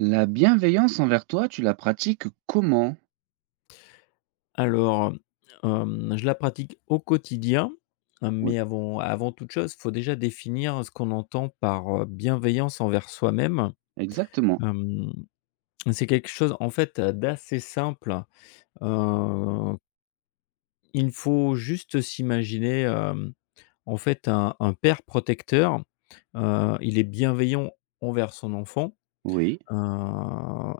La bienveillance envers toi, tu la pratiques comment? Alors, je la pratique au quotidien, Oui, mais avant toute chose, il faut déjà définir ce qu'on entend par bienveillance envers soi-même. exactement. Hem, c'est quelque chose, en fait, d'assez simple. Heu, il faut juste s'imaginer, en fait, un père protecteur. Il est bienveillant envers son enfant, Oui,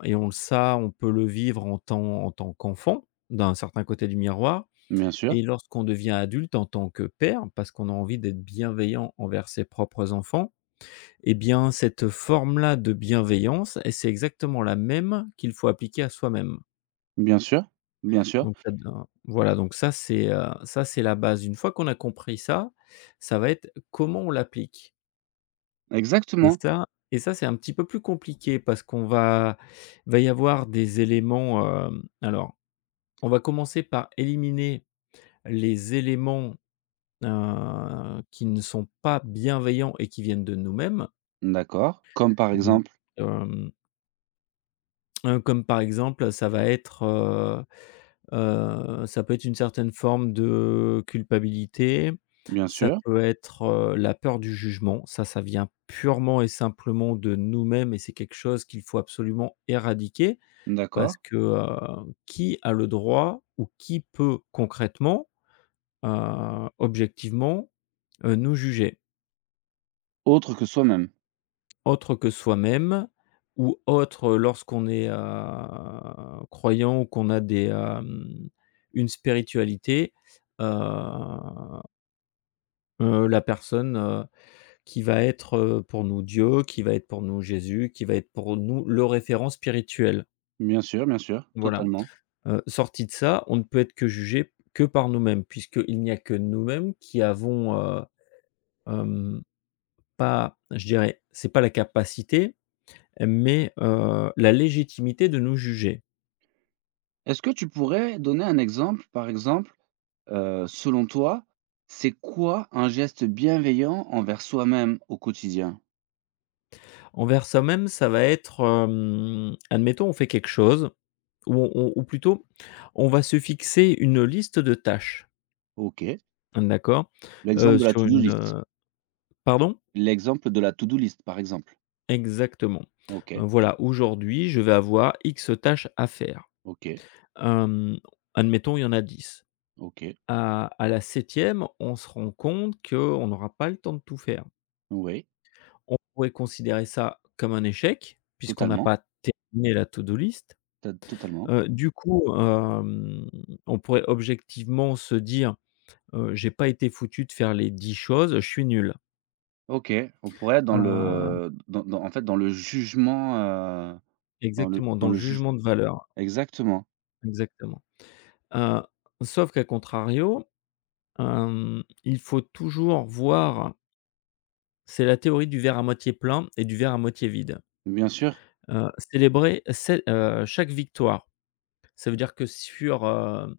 et on le ça, on peut le vivre en tant qu'enfant, d'un certain côté du miroir. bien sûr, Et lorsqu'on devient adulte en tant que père, parce qu'on a envie d'être bienveillant envers ses propres enfants, eh bien, cette forme-là de bienveillance et c'est exactement la même qu'il faut appliquer à soi-même. bien sûr, bien sûr. Donc ça de voilà, donc ça c'est la base. Une fois qu'on a compris ça, ça va être comment on l'applique et Exactement. ça et ça c'est un petit peu plus compliqué parce qu'on va y avoir des éléments, hem alors, on va commencer par éliminer les éléments qui ne sont pas bienveillants et qui viennent de nous-mêmes. D'accord. Comme par Donc, exemple, hem, comme par exemple, ça va être, ça peut être une certaine forme de culpabilité, bien ça sûr, peut être, la peur du jugement. Ça vient purement et simplement de nous-mêmes et c'est quelque chose qu'il faut absolument éradiquer parce d'accord. que, qui a le droit ou qui peut concrètement, objectivement, nous juger? Autre que soi-même. Autre que soi-même ou autre lorsqu'on est, croyant ou qu'on a des, une spiritualité, heu la personne, qui va être, pour nous Dieu, qui va être pour nous Jésus, qui va être pour nous le référent spirituel, Bien sûr, voilà. totalement. Sorti de ça, on ne peut être que jugé que par nous-mêmes puisqu'il n'y a que nous-mêmes qui avons, hem, pas je dirais, c'est pas la capacité mais la légitimité de nous juger. Est-ce que tu pourrais donner un exemple, par exemple, selon toi, c'est quoi un geste bienveillant envers soi-même au quotidien? Envers soi-même, ça va être, admettons, on fait quelque chose ou on ou plutôt, on va se fixer une liste de tâches, Ok. hein, d'accord? L'exemple Heu, de la sur to-do une, list. heu pardon? L'exemple de la to-do list, par exemple. Exactement. Ok, Voilà, aujourd'hui, je vais avoir X tâches à faire. ok, Hem, Admettons, il y en a 10. ok. À la septième, on se rend compte qu'on n'aura pas le temps de tout faire. Oui. On pourrait considérer ça comme un échec, puisqu'on n'a Totalement, pas terminé la to-do list. to totalement. Du coup, on pourrait objectivement se dire: «J'ai pas été foutu de faire les 10 choses, je suis nul». OK, on pourrait être dans Heu, le dans dans en fait, dans le jugement, Exactement, dans dans le le juge jugement de valeur, exactement. exactement. Heu, Sauf qu'à contrario, il faut toujours voir c'est la théorie du verre à moitié plein et du verre à moitié vide. Bien sûr, Célébrer cé chaque victoire. Ça veut dire que sur, hem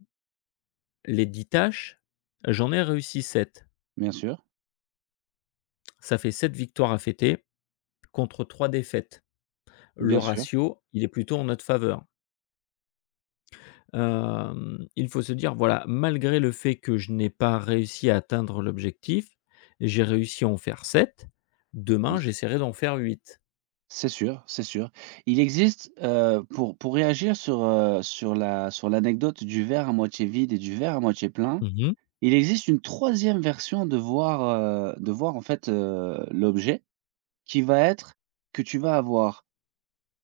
Les 10 tâches, j'en ai réussi 7. bien sûr, Ça fait 7 victoires à fêter contre 3 défaites. bien Le sûr, ratio, il est plutôt en notre faveur. Il faut se dire, voilà, malgré le fait que je n'ai pas réussi à atteindre l'objectif, j'ai réussi à en faire 7. bien Demain, s j'essaierai d'en faire 8. c'est sûr, c'est sûr. Il existe, pour réagir sur, sur la sur l'anecdote du verre à moitié vide et du verre à moitié plein, Mmh mh. il existe une troisième version de voir en fait, l'objet qui va être que tu vas avoir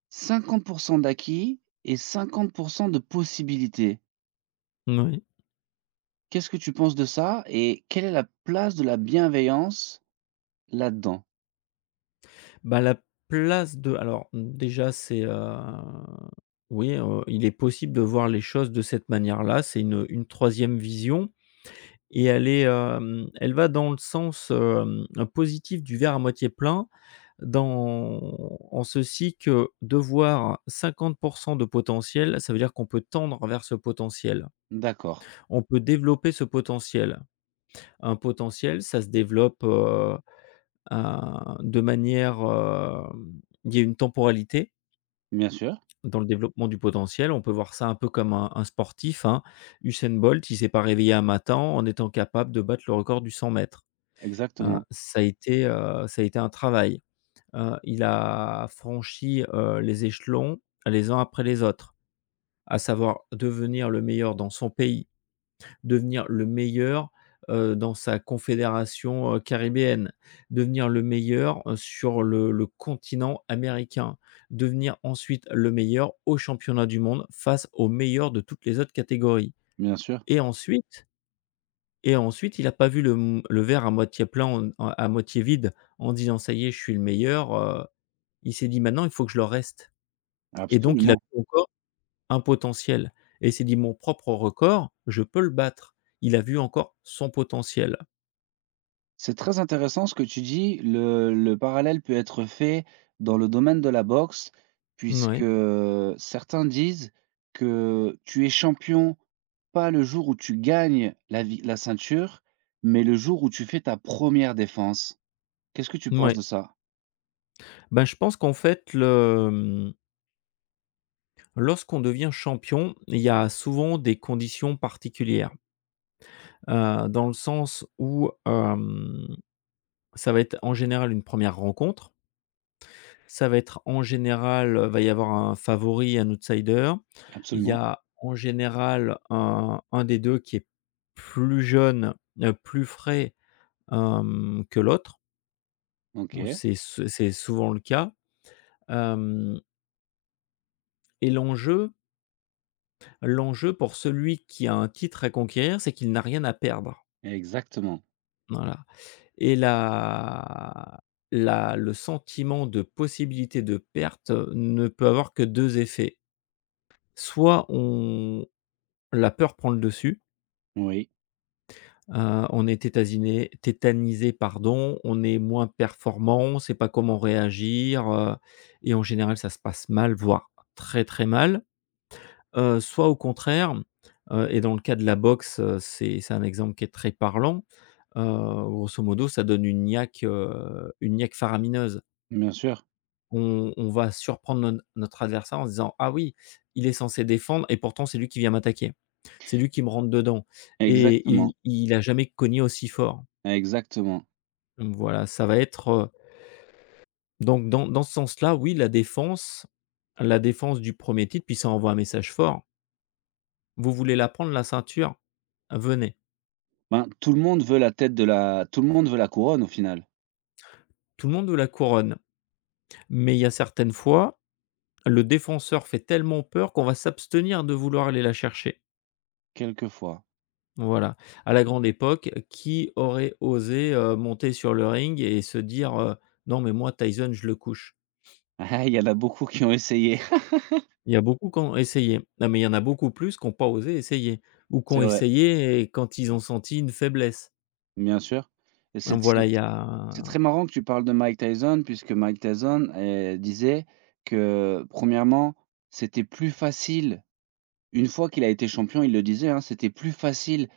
50 d'acquis et 50 de possibilités. Qu'est-ce que tu penses de ça? Et quelle est la place de la bienveillance là-dedans? Bah, la place de alors, déjà, c'est, oui, il est possible de voir les choses de cette manière-là. C'est une 3e vision. Et elle est, elle va dans le sens, positif du verre à moitié plein, dans en ceci que de voir 50 de potentiel, ça veut dire qu'on peut tendre vers ce potentiel. D'accord. On peut développer ce potentiel. Un potentiel, ça se développe, à de manière, il y a une temporalité Bien sûr, dans le développement du potentiel. On peut voir ça un peu comme un sportif, hein. Usain Bolt, il s'est pas réveillé un matin en étant capable de battre le record du 100 mètres. Exactement. Ça a été, ça a été un travail. Il a franchi, les échelons les uns après les autres, à savoir devenir le meilleur dans son pays, devenir le meilleur, dans sa confédération, caribéenne, devenir le meilleur, sur le continent américain, devenir ensuite le meilleur aux championnats du monde face aux meilleurs de toutes les autres catégories Bien sûr, et ensuite il a pas vu le verre à moitié plein en à moitié vide en disant: «Ça y est, je suis le meilleur», il s'est dit: «Maintenant, il faut que je le reste» et donc il a absolument. vu encore un potentiel et il s'est dit: «Mon propre record, je peux le battre». Il a vu encore son potentiel. C'est très intéressant ce que tu dis. Le parallèle peut être fait dans le domaine de la boxe, puisque Ouais, certains disent que tu es champion, pas le jour où tu gagnes la ceinture, mais le jour où tu fais ta première défense. Qu'est-ce que tu penses de ouais. ça? Ben, je pense qu'en fait, lorsqu'on devient champion, il y a souvent des conditions particulières, dans le sens où, ça va être en général une première rencontre. Ça va être en général, va y avoir un favori, un outsider. Il y Absolument. a en général un des 2 qui est plus jeune, plus frais, que l'autre. Bon OK. C'est souvent le cas, hem et l'enjeu pour celui qui a un titre à conquérir, c'est qu'il n'a rien à perdre. Exactement. Voilà et la la le sentiment de possibilité de perte, ne peut avoir que 2 effets. Soit on La peur prend le dessus, Oui, on est tétasiné tétanisé, pardon, on est moins performant, on ne sait pas comment réagir, et en général, ça se passe mal, voire très, très mal. Soit au contraire, et dans le cas de la boxe, c'est un exemple qui est très parlant, grosso modo, ça donne une niaque faramineuse. bien sûr. On va surprendre non notre adversaire en se disant: «Ah oui, il est censé défendre et pourtant c'est lui qui vient m'attaquer. C'est lui qui me rentre dedans et Exactement, il a jamais cogné aussi fort». exactement. Donc voilà, ça va être, donc dans ce sens-là, oui, la défense du premier titre, puis ça envoie un message fort. Vous voulez la prendre la ceinture? Venez. Ben, tout le monde veut la tête de la tout le monde veut la couronne au final, Tout le monde veut la couronne, mais il y a certaines fois, le défenseur fait tellement peur qu'on va s'abstenir de vouloir aller la chercher. quelquefois. Voilà, à la grande époque, qui aurait osé, monter sur le ring et se dire: «Non mais moi Tyson je le couche». Ah, il y en a beaucoup qui ont essayé. Il y a beaucoup qui ont essayé. Non mais il y en a beaucoup plus qui n'ont pas osé essayer ou qui C'est ont vrai, essayé et quand ils ont senti une faiblesse. bien sûr. Et Hein, voilà, il y c'est a très marrant que tu parles de Mike Tyson puisque Mike Tyson, disait que premièrement c'était plus facile une fois qu'il a été champion, il le disait, hein, c'était plus facile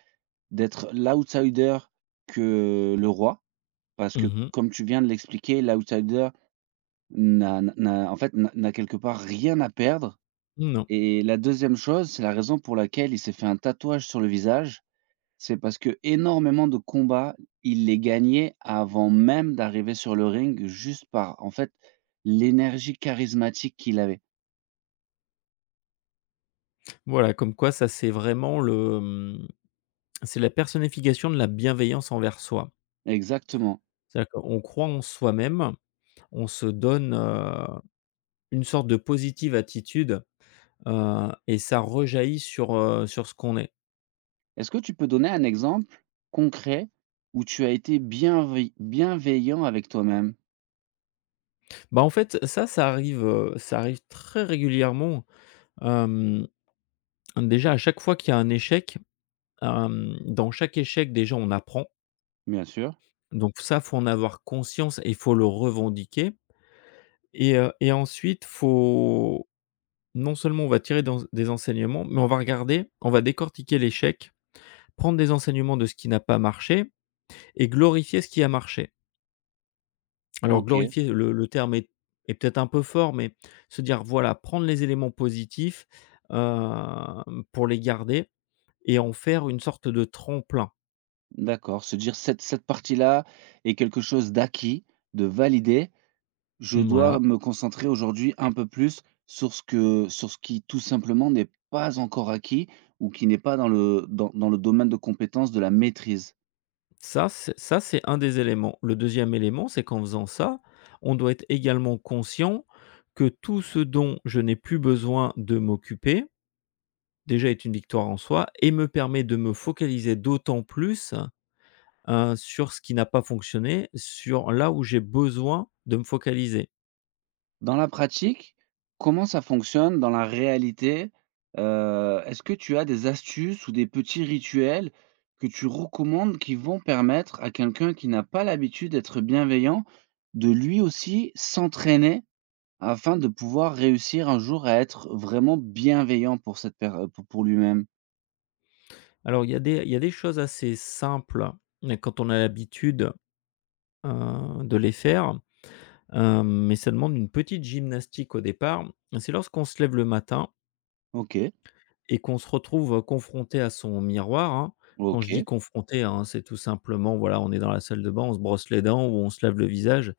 d'être l'outsider que le roi. Parce que mmh comme tu viens de l'expliquer, l'outsider n'a n'a en fait, n'a quelque part rien à perdre non. et la deuxième chose, c'est la raison pour laquelle il s'est fait un tatouage sur le visage. C'est parce que énormément de combats, il les gagnait avant même d'arriver sur le ring juste par, en fait, l'énergie charismatique qu'il avait. Voilà, comme quoi ça c'est vraiment c'est la personnification de la bienveillance envers soi. Exactement. C'est-à-dire qu'on croit en soi-même, on se donne, une sorte de positive attitude. Et ça rejaillit sur ce qu'on est. Est-ce que tu peux donner un exemple concret où tu as été bienveillant avec toi-même? Bah, en fait, ça, ça arrive très régulièrement. Hem, Déjà, à chaque fois qu'il y a un échec, dans chaque échec, déjà, on apprend. Bien sûr, Donc ça, faut en avoir conscience et il faut le revendiquer et ensuite, faut non seulement on va tirer dans des enseignements, mais on va regarder, on va décortiquer l'échec, prendre des enseignements de ce qui n'a pas marché et glorifier ce qui a marché. Alors OK. glorifier, le terme est peut-être un peu fort, mais se dire, voilà, prendre les éléments positifs, pour les garder et en faire une sorte de tremplin. D'accord, se dire: «Cette partie-là est quelque chose d'acquis, de validé. Je dois Voilà, me concentrer aujourd'hui un peu plus sur ce que sur ce qui tout simplement n'est pas encore acquis ou qui n'est pas dans le dans dans le domaine de compétence de la maîtrise». ça c'est un des éléments. Le deuxième élément, c'est qu'en faisant ça, on doit être également conscient que tout ce dont je n'ai plus besoin de m'occuper, déjà est une victoire en soi et me permet de me focaliser d'autant plus, sur ce qui n'a pas fonctionné, sur là où j'ai besoin de me focaliser. Dans la pratique, comment ça fonctionne dans la réalité? Est-ce que tu as des astuces ou des petits rituels que tu recommandes qui vont permettre à quelqu'un qui n'a pas l'habitude d'être bienveillant, de lui aussi s'entraîner afin de pouvoir réussir un jour à être vraiment bienveillant pour cette per pour lui-même. Alors, il y a des choses assez simples, mais quand on a l'habitude, de les faire, mais ça demande une petite gymnastique au départ. C'est lorsqu'on se lève le matin OK, et qu'on se retrouve confronté à son miroir, hein. Quand je dis OK, confronté, hein, c'est tout simplement, voilà, on est dans la salle de bain, on se brosse les dents ou on se lave le visage.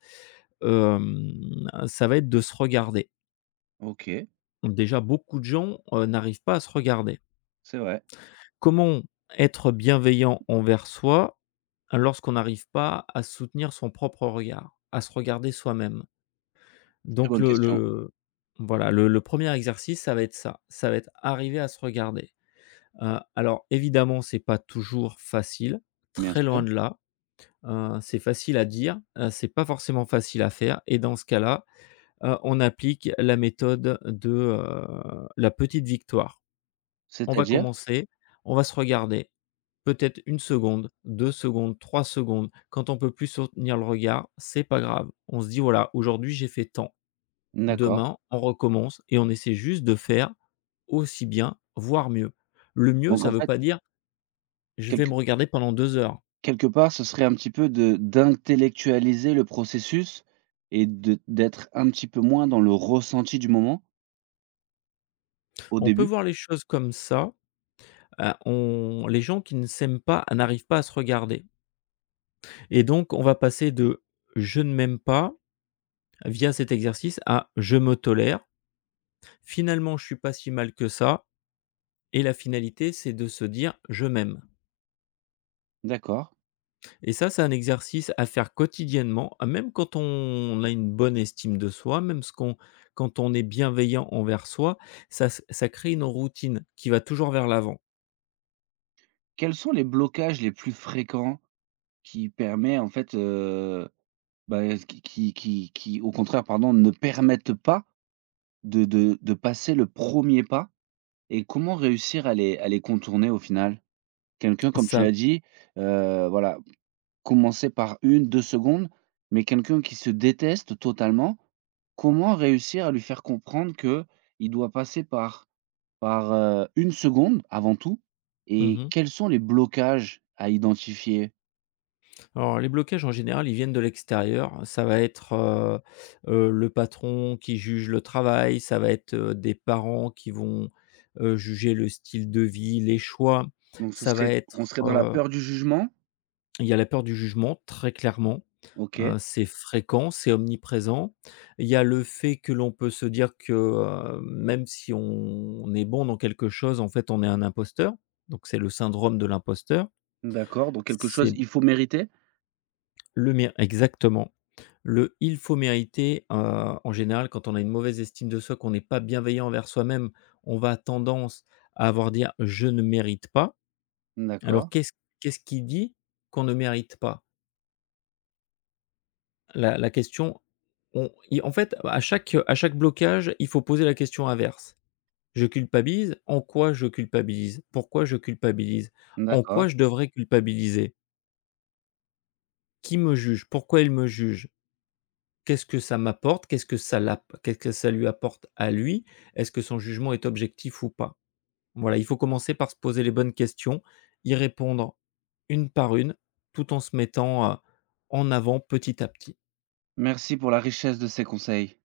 Ça va être de se regarder. OK, Déjà, beaucoup de gens, n'arrivent pas à se regarder. c'est vrai. Comment être bienveillant envers soi lorsqu'on n'arrive pas à soutenir son propre regard, à se regarder soi-même. Très Donc bonne question. le voilà, le 1er exercice, ça va être ça. Ça va être arriver à se regarder. Alors évidemment, c'est pas toujours facile, Bien très loin sûr. de là. C'est facile à dire, c'est pas forcément facile à faire et dans ce cas-là, on applique la méthode de, la petite victoire. On va C'est-à-dire? commencer, on va se regarder, peut-être 1 seconde, 2 secondes, 3 secondes. Quand on peut plus soutenir le regard, c'est pas grave. On se dit: «Voilà, aujourd'hui j'ai fait tant, D'accord. demain on recommence» et on essaie juste de faire aussi bien, voire mieux. Le mieux, Donc ça en veut fait, pas dire: «Je vais quelque me regarder pendant 2 heures». quelque part, ce serait un petit peu de d'intellectualiser le processus et de d'être un petit peu moins dans le ressenti du moment, au On peut début? voir les choses comme ça, on les gens qui ne s'aiment pas n'arrivent pas à se regarder et donc on va passer de «je ne m'aime pas» via cet exercice à «je me tolère». Finalement, je suis pas si mal que ça et la finalité, c'est de se dire: «Je m'aime» D'accord. et ça, c'est un exercice à faire quotidiennement, à même quand on a une bonne estime de soi, même ce qu'on quand on est bienveillant envers soi, ça crée une routine qui va toujours vers l'avant. Quels sont les blocages les plus fréquents qui permet en fait, bah, qui au contraire, pardon, ne permettent pas de passer le premier pas et comment réussir à les contourner au final? Quelqu'un comme tu Ça l'as dit, voilà, commencer par une deux secondes, mais quelqu'un qui se déteste totalement, comment réussir à lui faire comprendre que il doit passer par 1 seconde avant tout? Et mmh quels sont les blocages à identifier? Alors les blocages, en général, ils viennent de l'extérieur. Ça va être, le patron qui juge le travail, ça va être, des parents qui vont, juger le style de vie, les choix, Donc ce ça va serait on serait être, dans la peur du jugement? il y a la peur du jugement, très clairement, OK, c'est fréquent, c'est omniprésent. Il y a le fait que l'on peut se dire que, même si on est bon dans quelque chose, en fait, on est un imposteur, donc c'est le syndrome de l'imposteur. d'accord, donc quelque chose C'est il faut mériter? le mien exactement. Le «il faut mériter», en général, quand on a une mauvaise estime de soi, qu'on n'est pas bienveillant envers soi-même, on va tendance à avoir dire: «Je ne mérite pas». Alors D'accord, qu'est-ce qui dit qu'on ne mérite pas? La la question, on i en fait, à chaque blocage, il faut poser la question inverse. Je culpabilise, en quoi je culpabilise? Pourquoi je culpabilise? En d'accord. quoi je devrais culpabiliser? Qui me juge? Pourquoi il me juge? Qu'est-ce que ça m'apporte? Qu'est-ce que ça lui apporte à lui? Est-ce que son jugement est objectif ou pas? Voilà, il faut commencer par se poser les bonnes questions, y répondre une par une, tout en se mettant, en avant petit à petit. Merci pour la richesse de ces conseils.